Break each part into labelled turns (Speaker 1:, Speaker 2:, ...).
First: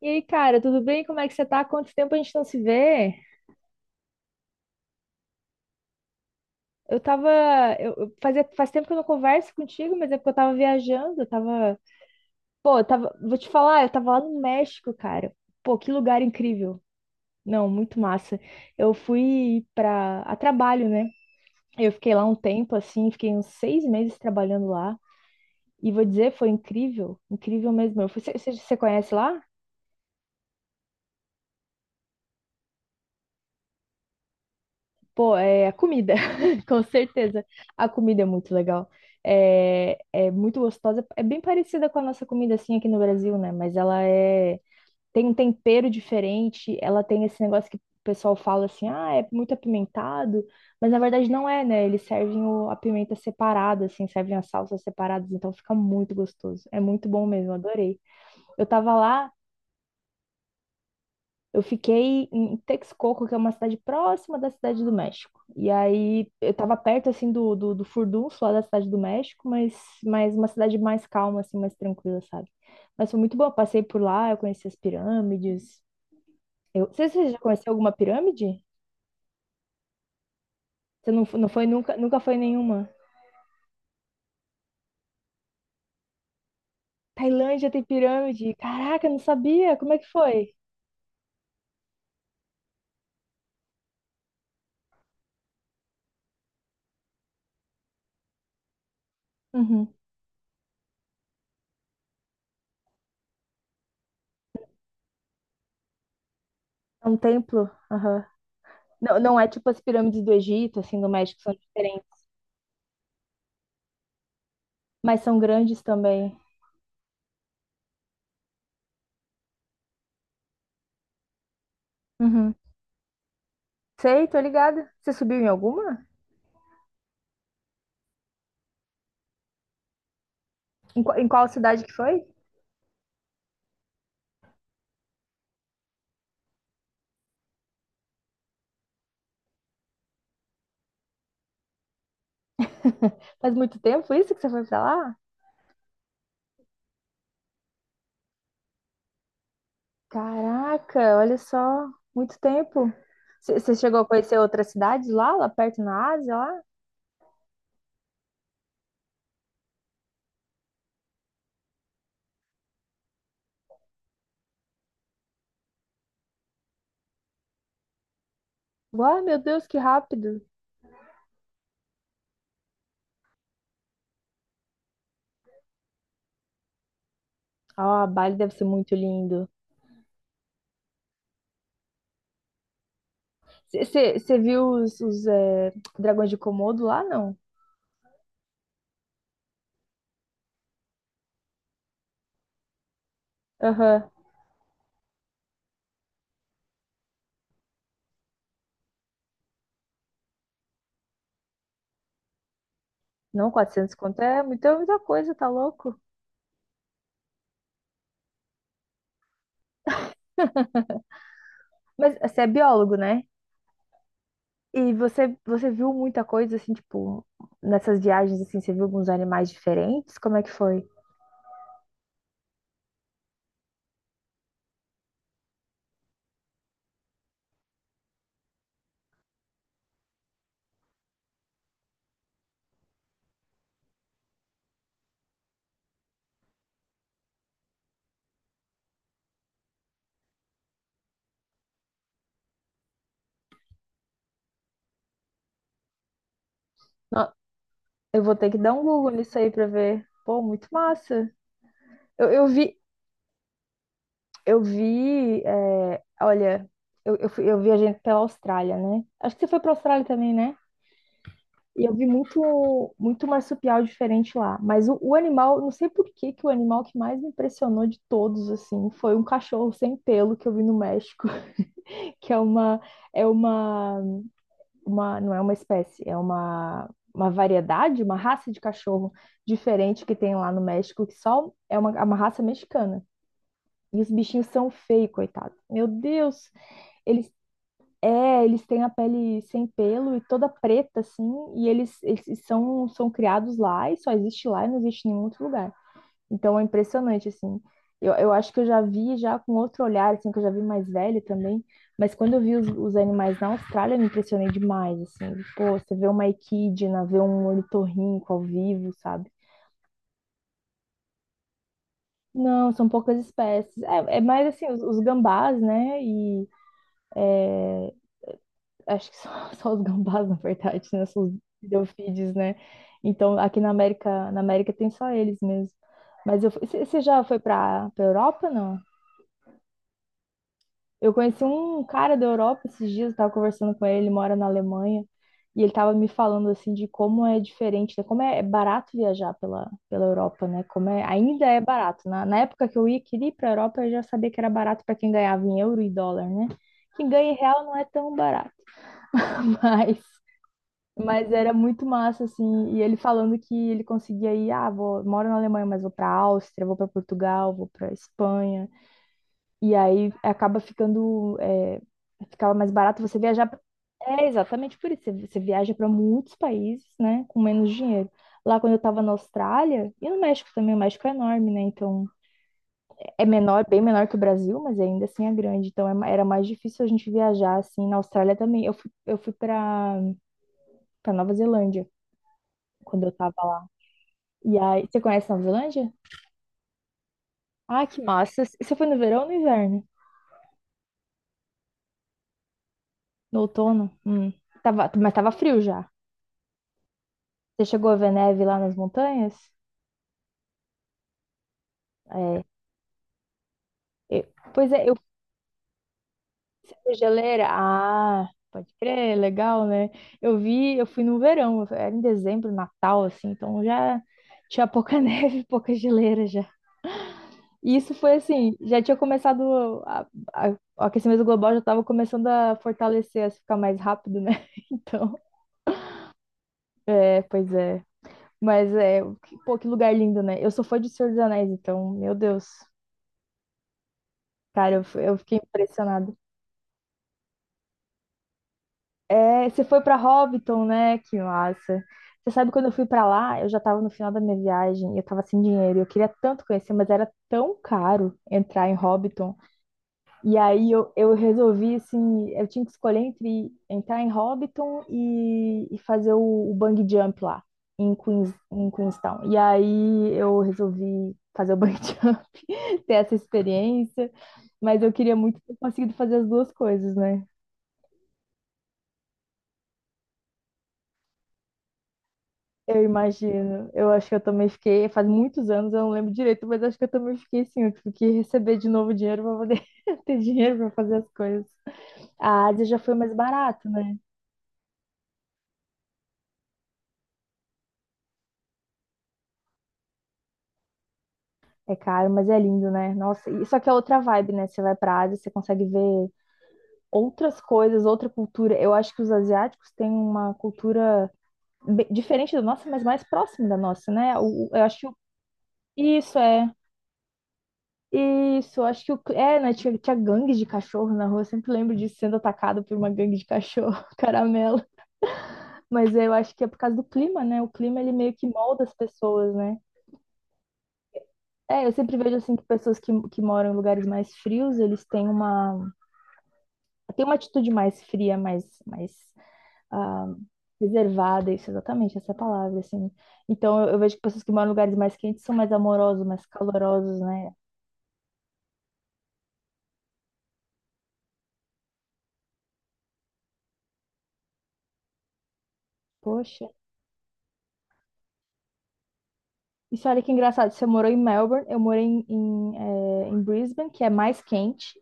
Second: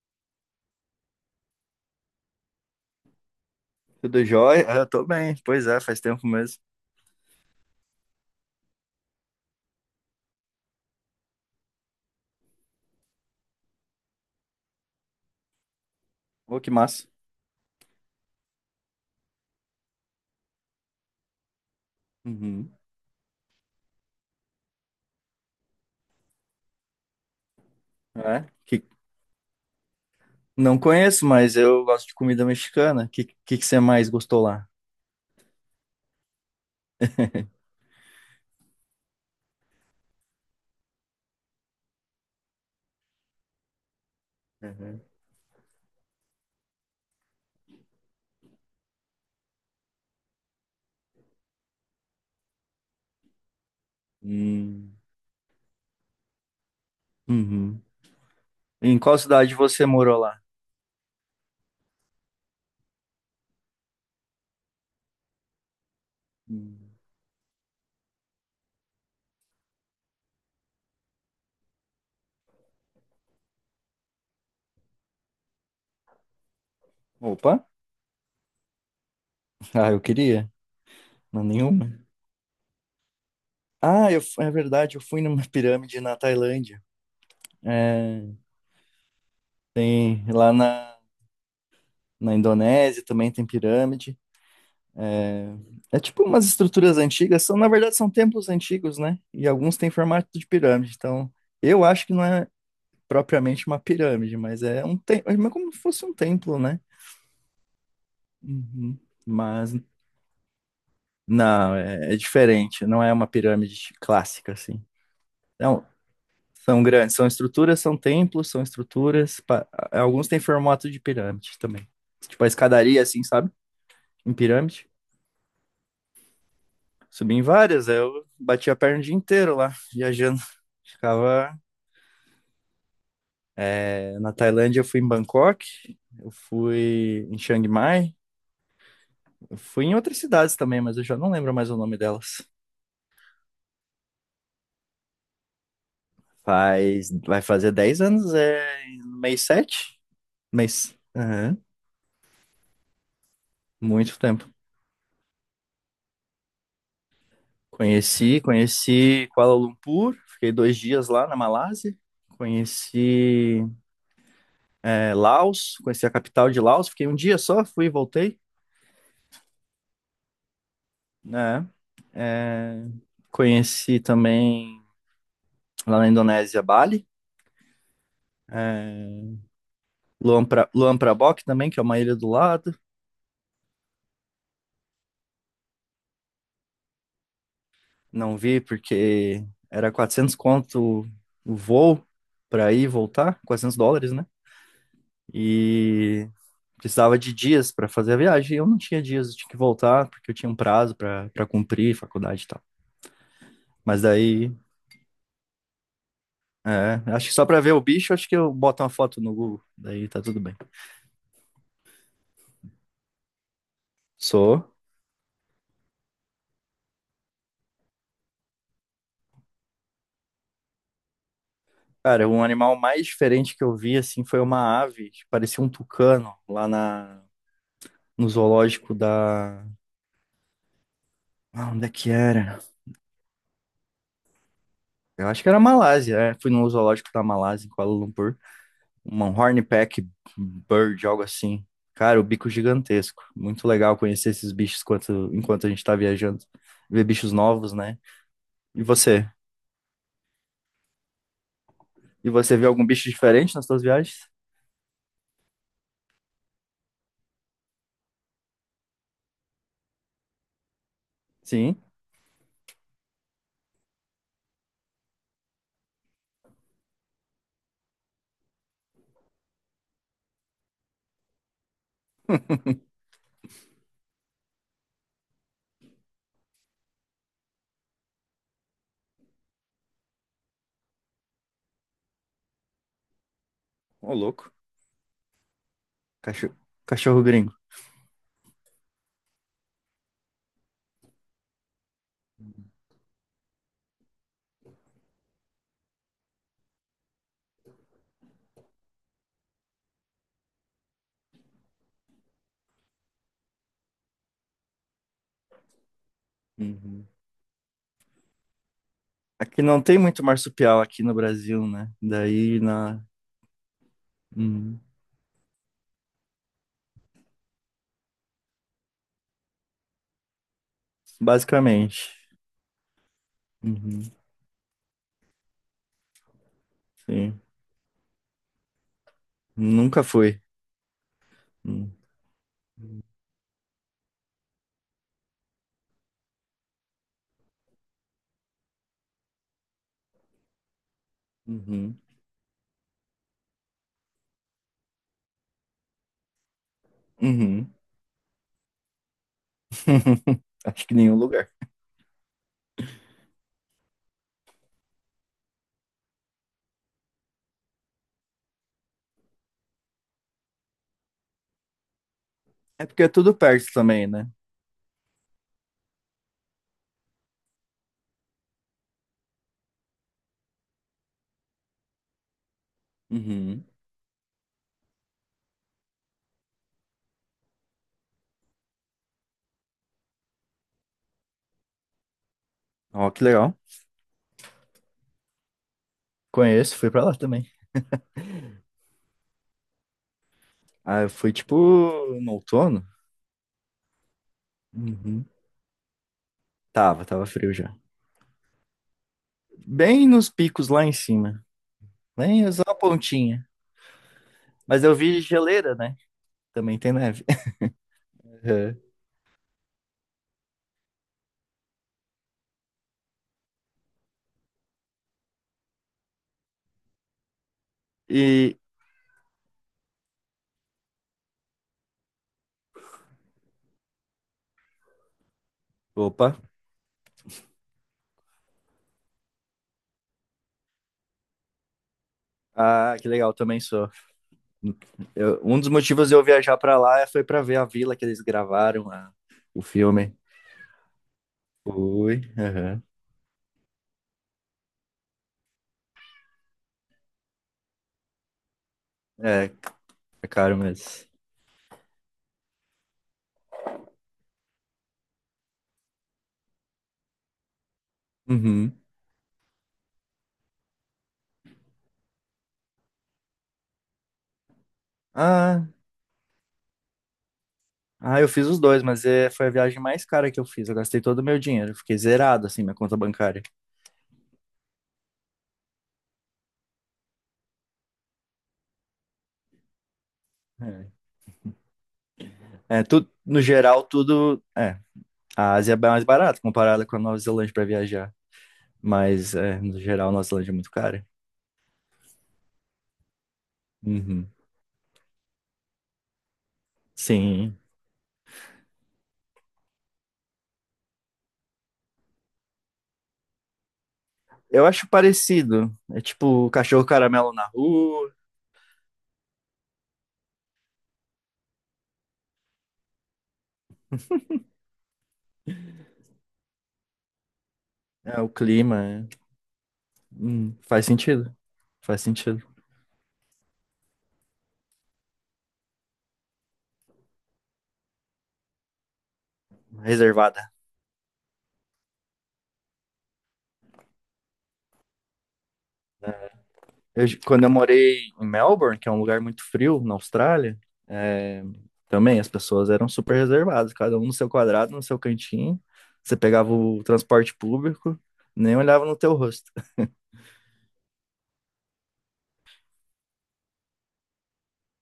Speaker 1: E aí, cara, tudo bem? Como é que você tá? Quanto tempo a gente não se vê?
Speaker 2: Tudo jóia? Ah, eu tô bem. Pois é, faz tempo mesmo.
Speaker 1: Eu tava. Faz tempo que eu não converso contigo, mas é porque eu tava viajando. Eu tava. Pô, eu tava. Vou te falar, eu tava lá no México, cara. Pô, que lugar
Speaker 2: Ô, que
Speaker 1: incrível.
Speaker 2: massa.
Speaker 1: Não, muito massa. Eu fui a trabalho, né? Eu fiquei lá um tempo,
Speaker 2: Uhum.
Speaker 1: assim, fiquei uns 6 meses trabalhando lá. E vou dizer, foi incrível, incrível mesmo. Você
Speaker 2: É?
Speaker 1: você- você conhece lá?
Speaker 2: Não conheço, mas eu gosto de comida mexicana. Que que você mais gostou lá?
Speaker 1: Pô, é a comida, com certeza. A comida é muito legal. É muito gostosa. É bem parecida com a nossa comida, assim, aqui no Brasil, né? Mas ela
Speaker 2: Uhum.
Speaker 1: tem um tempero diferente. Ela tem esse negócio que o pessoal fala assim, é muito apimentado. Mas na verdade não é, né? Eles servem a pimenta separada, assim, servem as salsas
Speaker 2: Hum,
Speaker 1: separadas. Então fica muito gostoso. É muito bom mesmo,
Speaker 2: uhum.
Speaker 1: adorei. Eu tava
Speaker 2: Em qual
Speaker 1: lá.
Speaker 2: cidade você morou lá?
Speaker 1: Eu fiquei em Texcoco, que é uma cidade próxima da Cidade do México. E aí eu tava
Speaker 2: Hum.
Speaker 1: perto assim do furdunço lá da Cidade do México, mas uma cidade mais calma, assim, mais tranquila, sabe? Mas foi muito bom. Eu passei por lá, eu conheci as pirâmides. Você já
Speaker 2: Opa.
Speaker 1: conheceu alguma pirâmide?
Speaker 2: Ah, eu queria.
Speaker 1: Você não,
Speaker 2: Não,
Speaker 1: não foi nunca,
Speaker 2: nenhuma.
Speaker 1: nunca foi nenhuma?
Speaker 2: Ah, é verdade, eu fui numa pirâmide na Tailândia.
Speaker 1: Tailândia tem
Speaker 2: É,
Speaker 1: pirâmide. Caraca, eu não sabia. Como é que
Speaker 2: tem lá
Speaker 1: foi?
Speaker 2: na Indonésia também tem pirâmide. É, é tipo umas estruturas antigas, são, na verdade são templos antigos, né? E alguns
Speaker 1: Uhum.
Speaker 2: têm formato de pirâmide. Então, eu acho que não é propriamente uma pirâmide, mas é um templo, é como se fosse um templo, né?
Speaker 1: É um templo. Aham.
Speaker 2: Uhum.
Speaker 1: Não, não é tipo
Speaker 2: Mas
Speaker 1: as pirâmides do Egito, assim, do México, são
Speaker 2: não,
Speaker 1: diferentes,
Speaker 2: é diferente, não é uma pirâmide clássica assim.
Speaker 1: mas são grandes
Speaker 2: Então,
Speaker 1: também.
Speaker 2: são grandes, são estruturas, são templos, são estruturas, alguns têm formato de pirâmide também. Tipo a
Speaker 1: Uhum.
Speaker 2: escadaria assim, sabe?
Speaker 1: Sei,
Speaker 2: Em
Speaker 1: tô ligada.
Speaker 2: pirâmide.
Speaker 1: Você subiu em alguma?
Speaker 2: Subi em várias, aí eu bati a perna o dia inteiro lá, viajando.
Speaker 1: Em qual
Speaker 2: Ficava
Speaker 1: cidade que foi?
Speaker 2: na Tailândia, eu fui em Bangkok, eu fui em Chiang Mai, eu fui em outras cidades também, mas eu já não lembro mais o nome delas.
Speaker 1: Faz muito tempo isso que você foi pra lá?
Speaker 2: Faz, vai fazer 10 anos, é no mês sete. Mês.
Speaker 1: Caraca, olha
Speaker 2: Aham.
Speaker 1: só, muito tempo. Você chegou a
Speaker 2: Muito
Speaker 1: conhecer
Speaker 2: tempo.
Speaker 1: outras cidades lá perto na Ásia, lá?
Speaker 2: Conheci Kuala Lumpur, fiquei 2 dias lá na Malásia. Conheci Laos, conheci a capital de Laos, fiquei um dia só, fui e voltei.
Speaker 1: Uau, meu Deus, que rápido.
Speaker 2: Né? Conheci também lá na Indonésia, Bali.
Speaker 1: Ah, Bali deve ser muito
Speaker 2: É,
Speaker 1: lindo.
Speaker 2: Luang Prabang também, que é uma ilha do lado.
Speaker 1: Você viu os dragões de Komodo lá, não?
Speaker 2: Não vi porque era 400 conto o voo para ir e voltar, quatrocentos
Speaker 1: Aham.
Speaker 2: dólares, né? E precisava de dias para fazer a viagem. Eu não tinha dias, eu tinha que voltar porque eu tinha um prazo para cumprir, faculdade e tal.
Speaker 1: Não, 400
Speaker 2: Mas
Speaker 1: conto é
Speaker 2: daí,
Speaker 1: muita, muita coisa, tá louco?
Speaker 2: é, acho que só para ver o bicho, acho que eu boto uma foto no Google, daí tá tudo bem.
Speaker 1: Mas você é biólogo, né?
Speaker 2: Sou.
Speaker 1: E você viu muita coisa, assim, tipo, nessas viagens, assim, você viu alguns animais diferentes? Como é que foi?
Speaker 2: Cara, um animal mais diferente que eu vi, assim, foi uma ave, que parecia um tucano, lá no zoológico Ah, onde é que era? Eu acho que era Malásia, é. Fui no zoológico da Malásia, em Kuala Lumpur. Uma hornpeck bird, algo assim. Cara, o bico gigantesco. Muito legal conhecer esses bichos enquanto a gente tá viajando. Ver
Speaker 1: Nó-
Speaker 2: bichos novos, né?
Speaker 1: Eu vou ter que dar
Speaker 2: E
Speaker 1: um Google
Speaker 2: você?
Speaker 1: nisso aí pra ver. Pô, muito massa.
Speaker 2: E
Speaker 1: Eu, eu
Speaker 2: você viu
Speaker 1: vi,
Speaker 2: algum bicho diferente nas suas viagens?
Speaker 1: eu vi, é, olha, eu, fui- eu viajei pela Austrália, né? Acho que você foi pra Austrália também, né?
Speaker 2: Sim?
Speaker 1: E eu vi muito, muito marsupial diferente lá. Mas o animal, não sei por que que o animal que mais me impressionou de todos, assim, foi um cachorro sem pelo que eu vi no México, que é uma não é uma espécie, é uma variedade, uma raça de cachorro diferente que tem lá no México, que só é uma raça mexicana. E os
Speaker 2: Ô,
Speaker 1: bichinhos
Speaker 2: louco.
Speaker 1: são feios, coitado. Meu Deus,
Speaker 2: Cachorro, cachorro
Speaker 1: eles
Speaker 2: gringo.
Speaker 1: eles têm a pele sem pelo e toda preta assim, e eles são criados lá e só existe lá e não existe em nenhum outro lugar. Então é impressionante, assim. Eu acho que eu já vi já com outro olhar, assim, que eu já vi mais velho também. Mas quando eu vi os animais na Austrália, eu me impressionei demais, assim. Pô, você vê uma equidna,
Speaker 2: Uhum.
Speaker 1: vê um ornitorrinco ao vivo, sabe?
Speaker 2: Aqui não tem muito marsupial aqui no Brasil, né? Daí
Speaker 1: Não, são
Speaker 2: na.
Speaker 1: poucas espécies. É mais assim,
Speaker 2: Uhum.
Speaker 1: os gambás, né? E acho que só, só os gambás, na verdade, né? São os
Speaker 2: Basicamente.
Speaker 1: delfídeos, né? Então, aqui na
Speaker 2: Uhum.
Speaker 1: América, na América tem só eles mesmo. Mas você já foi
Speaker 2: Sim.
Speaker 1: para a Europa, não?
Speaker 2: Nunca foi.
Speaker 1: Eu conheci um
Speaker 2: Uhum.
Speaker 1: cara da Europa esses dias, eu tava conversando com ele, ele mora na Alemanha, e ele tava me falando assim de como é diferente, né, como é barato viajar pela Europa, né? Como é, ainda é
Speaker 2: Uhum.
Speaker 1: barato. Na época que eu ia, queria ir pra Europa, eu já sabia que era barato para quem ganhava em euro e dólar, né? Quem ganha em real
Speaker 2: Uhum.
Speaker 1: não é tão barato, mas
Speaker 2: Acho que nenhum
Speaker 1: mas
Speaker 2: lugar.
Speaker 1: era muito massa assim, e ele falando que ele conseguia ir, vou, moro na Alemanha, mas vou pra Áustria, vou para Portugal, vou para Espanha. E aí acaba ficando, ficava mais
Speaker 2: É
Speaker 1: barato
Speaker 2: porque é
Speaker 1: você
Speaker 2: tudo
Speaker 1: viajar.
Speaker 2: perto também,
Speaker 1: É
Speaker 2: né?
Speaker 1: exatamente por isso. Você viaja para muitos países, né, com menos dinheiro. Lá quando eu estava na Austrália e no México também, o México é enorme, né? Então é
Speaker 2: Uhum.
Speaker 1: menor, bem menor que o Brasil, mas ainda assim é grande. Então era mais difícil a gente viajar assim. Na Austrália também. Eu fui para Nova Zelândia quando eu
Speaker 2: Ó, que
Speaker 1: estava
Speaker 2: legal.
Speaker 1: lá. E aí, você conhece Nova Zelândia?
Speaker 2: Conheço, fui pra lá também.
Speaker 1: Ah, que massa. Você foi no verão ou no inverno?
Speaker 2: Ah, eu fui tipo no outono?
Speaker 1: No outono? Hum. Tava, mas
Speaker 2: Uhum.
Speaker 1: tava frio já.
Speaker 2: Tava frio
Speaker 1: Você
Speaker 2: já.
Speaker 1: chegou a ver neve lá nas montanhas?
Speaker 2: Bem nos picos lá em cima.
Speaker 1: É.
Speaker 2: Bem só a pontinha.
Speaker 1: eu- pois
Speaker 2: Mas
Speaker 1: é, eu
Speaker 2: eu vi geleira, né?
Speaker 1: fui
Speaker 2: Também tem
Speaker 1: essa
Speaker 2: neve.
Speaker 1: geleira. Ah, pode
Speaker 2: Uhum.
Speaker 1: crer, legal, né? Eu fui no verão, era em dezembro, Natal, assim, então já tinha pouca neve, pouca geleira já. E isso foi assim,
Speaker 2: E.
Speaker 1: já tinha começado, a- o aquecimento global já estava começando a fortalecer, a ficar mais rápido, né? Então,
Speaker 2: Opa.
Speaker 1: pois é. Mas é, pô, que lugar lindo, né? Eu sou fã de Senhor dos Anéis, então, meu Deus.
Speaker 2: Ah, que legal, também sou.
Speaker 1: Cara, eu fiquei
Speaker 2: Um dos motivos
Speaker 1: impressionada.
Speaker 2: de eu viajar pra lá foi pra ver a vila que eles gravaram,
Speaker 1: É,
Speaker 2: o
Speaker 1: você foi pra
Speaker 2: filme.
Speaker 1: Hobbiton, né? Que massa.
Speaker 2: Fui,
Speaker 1: Você sabe, quando eu
Speaker 2: aham.
Speaker 1: fui pra lá, eu já tava no final da minha viagem, e eu tava sem dinheiro, e eu queria tanto conhecer, mas era tão caro entrar em Hobbiton.
Speaker 2: É, é
Speaker 1: E
Speaker 2: caro
Speaker 1: aí
Speaker 2: mesmo.
Speaker 1: eu resolvi, assim, eu tinha que escolher entre entrar em Hobbiton e fazer o bungee jump lá, em
Speaker 2: Uhum.
Speaker 1: Queenstown. E aí eu resolvi fazer o bungee jump, ter essa experiência, mas eu queria muito ter
Speaker 2: Ah,
Speaker 1: conseguido fazer as duas coisas, né?
Speaker 2: ah, eu fiz os dois, mas foi a viagem mais cara que eu fiz. Eu gastei todo o meu dinheiro. Eu fiquei zerado, assim, minha
Speaker 1: Eu
Speaker 2: conta bancária.
Speaker 1: imagino. Eu acho que eu também fiquei, faz muitos anos, eu não lembro direito, mas acho que eu também fiquei assim, eu tive que receber de novo dinheiro para poder ter dinheiro para
Speaker 2: É,
Speaker 1: fazer as coisas. A Ásia já
Speaker 2: é
Speaker 1: foi
Speaker 2: tudo,
Speaker 1: mais
Speaker 2: no
Speaker 1: barato,
Speaker 2: geral,
Speaker 1: né?
Speaker 2: tudo. É, a Ásia é mais barata comparada com a Nova Zelândia pra viajar. Mas, é, no geral, a Nova Zelândia é muito cara.
Speaker 1: É caro, mas é lindo, né? Nossa, só que é outra
Speaker 2: Uhum.
Speaker 1: vibe, né? Você vai pra Ásia, você consegue ver outras
Speaker 2: Sim.
Speaker 1: coisas, outra cultura. Eu acho que os asiáticos têm uma cultura diferente da nossa, mas mais próxima da nossa, né? Eu
Speaker 2: Eu
Speaker 1: acho que
Speaker 2: acho parecido. É
Speaker 1: isso
Speaker 2: tipo
Speaker 1: é.
Speaker 2: o cachorro caramelo na rua,
Speaker 1: Isso, acho que né? Tinha gangue de cachorro na rua. Eu sempre lembro disso sendo atacado por uma gangue de cachorro, caramelo. Mas eu acho que é por causa do clima, né? O clima ele meio
Speaker 2: é
Speaker 1: que
Speaker 2: o
Speaker 1: molda as
Speaker 2: clima. É.
Speaker 1: pessoas, né?
Speaker 2: Faz sentido.
Speaker 1: É, eu sempre
Speaker 2: Faz
Speaker 1: vejo assim que
Speaker 2: sentido.
Speaker 1: pessoas que moram em lugares mais frios, eles têm uma atitude mais fria, mais ah,
Speaker 2: Reservada.
Speaker 1: reservada, isso exatamente, essa é a palavra, assim. Então eu vejo que pessoas que moram em lugares mais quentes são mais amorosos, mais calorosos, né?
Speaker 2: Quando eu morei em Melbourne, que é um lugar muito frio na Austrália, é, também as pessoas eram super reservadas, cada um no seu quadrado, no seu cantinho. Você
Speaker 1: Poxa.
Speaker 2: pegava o transporte público, nem olhava no teu rosto.
Speaker 1: Isso, olha que engraçado. Você morou em Melbourne, eu morei em Brisbane, que é mais quente.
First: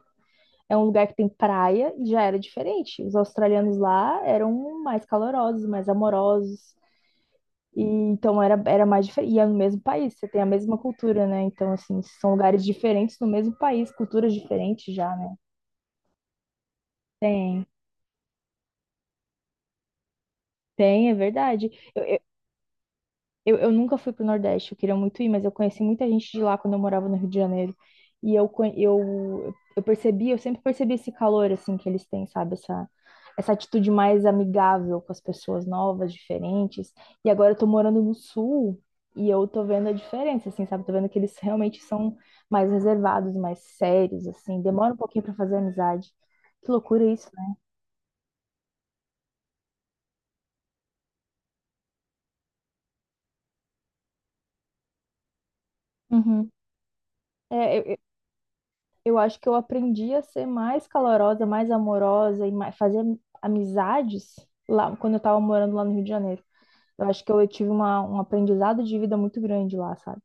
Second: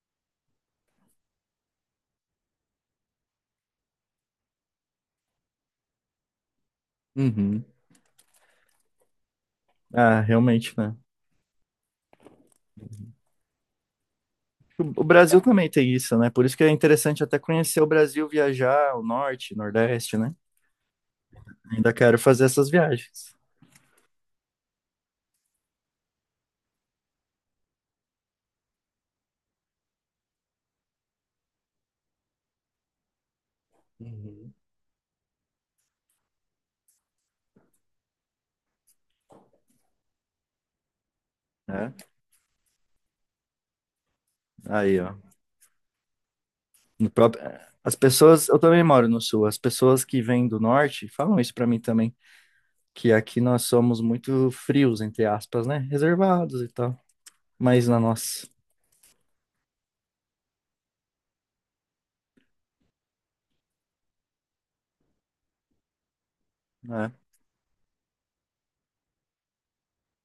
Speaker 1: É um lugar que tem praia e já era diferente. Os australianos lá eram mais calorosos, mais amorosos.
Speaker 2: Uhum.
Speaker 1: E, então era mais diferente. E é no mesmo país,
Speaker 2: Ah,
Speaker 1: você tem a
Speaker 2: realmente,
Speaker 1: mesma
Speaker 2: né?
Speaker 1: cultura, né? Então, assim, são lugares diferentes no mesmo país, culturas diferentes
Speaker 2: O
Speaker 1: já, né?
Speaker 2: Brasil também tem isso, né? Por isso que é interessante até
Speaker 1: Tem,
Speaker 2: conhecer o Brasil, viajar, o norte, nordeste, né?
Speaker 1: tem, é verdade.
Speaker 2: Ainda
Speaker 1: Eu,
Speaker 2: quero
Speaker 1: eu,
Speaker 2: fazer essas viagens,
Speaker 1: Eu, eu nunca fui pro Nordeste, eu queria muito ir, mas eu conheci muita gente de lá quando eu morava no Rio de Janeiro. E eu sempre percebi esse calor, assim, que eles têm, sabe? Essa atitude mais
Speaker 2: uhum,
Speaker 1: amigável com as pessoas novas, diferentes. E agora eu tô morando no Sul e eu tô vendo a diferença, assim, sabe? Tô vendo que eles realmente
Speaker 2: né?
Speaker 1: são mais reservados, mais sérios, assim. Demora um
Speaker 2: Aí, ó.
Speaker 1: pouquinho pra fazer amizade. Que loucura
Speaker 2: No
Speaker 1: isso,
Speaker 2: próprio...
Speaker 1: né?
Speaker 2: As pessoas, eu também moro no sul, as pessoas que vêm do norte falam isso pra mim também, que aqui nós somos muito frios, entre aspas, né?
Speaker 1: Uhum.
Speaker 2: Reservados e tal.
Speaker 1: É,
Speaker 2: Mas
Speaker 1: eu,
Speaker 2: na nossa,
Speaker 1: eu acho que eu aprendi a ser mais calorosa, mais amorosa e mais, fazer amizades lá quando eu tava morando lá no Rio de Janeiro. Eu
Speaker 2: né?
Speaker 1: acho que eu, tive um aprendizado de vida muito grande lá, sabe?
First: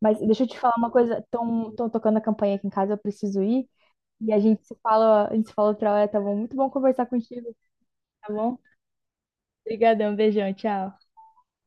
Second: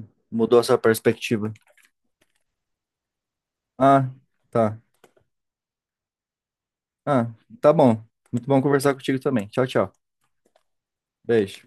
Speaker 1: Mas deixa eu te
Speaker 2: Mudou
Speaker 1: falar
Speaker 2: essa
Speaker 1: uma coisa,
Speaker 2: perspectiva.
Speaker 1: estão tocando a campainha aqui em casa, eu preciso ir.
Speaker 2: Ah,
Speaker 1: E a gente se
Speaker 2: tá.
Speaker 1: fala, a gente se fala outra hora, tá bom? Muito bom conversar
Speaker 2: Ah,
Speaker 1: contigo,
Speaker 2: tá bom.
Speaker 1: tá
Speaker 2: Muito
Speaker 1: bom?
Speaker 2: bom conversar contigo também. Tchau, tchau.
Speaker 1: Obrigadão, beijão, tchau.
Speaker 2: Beijo.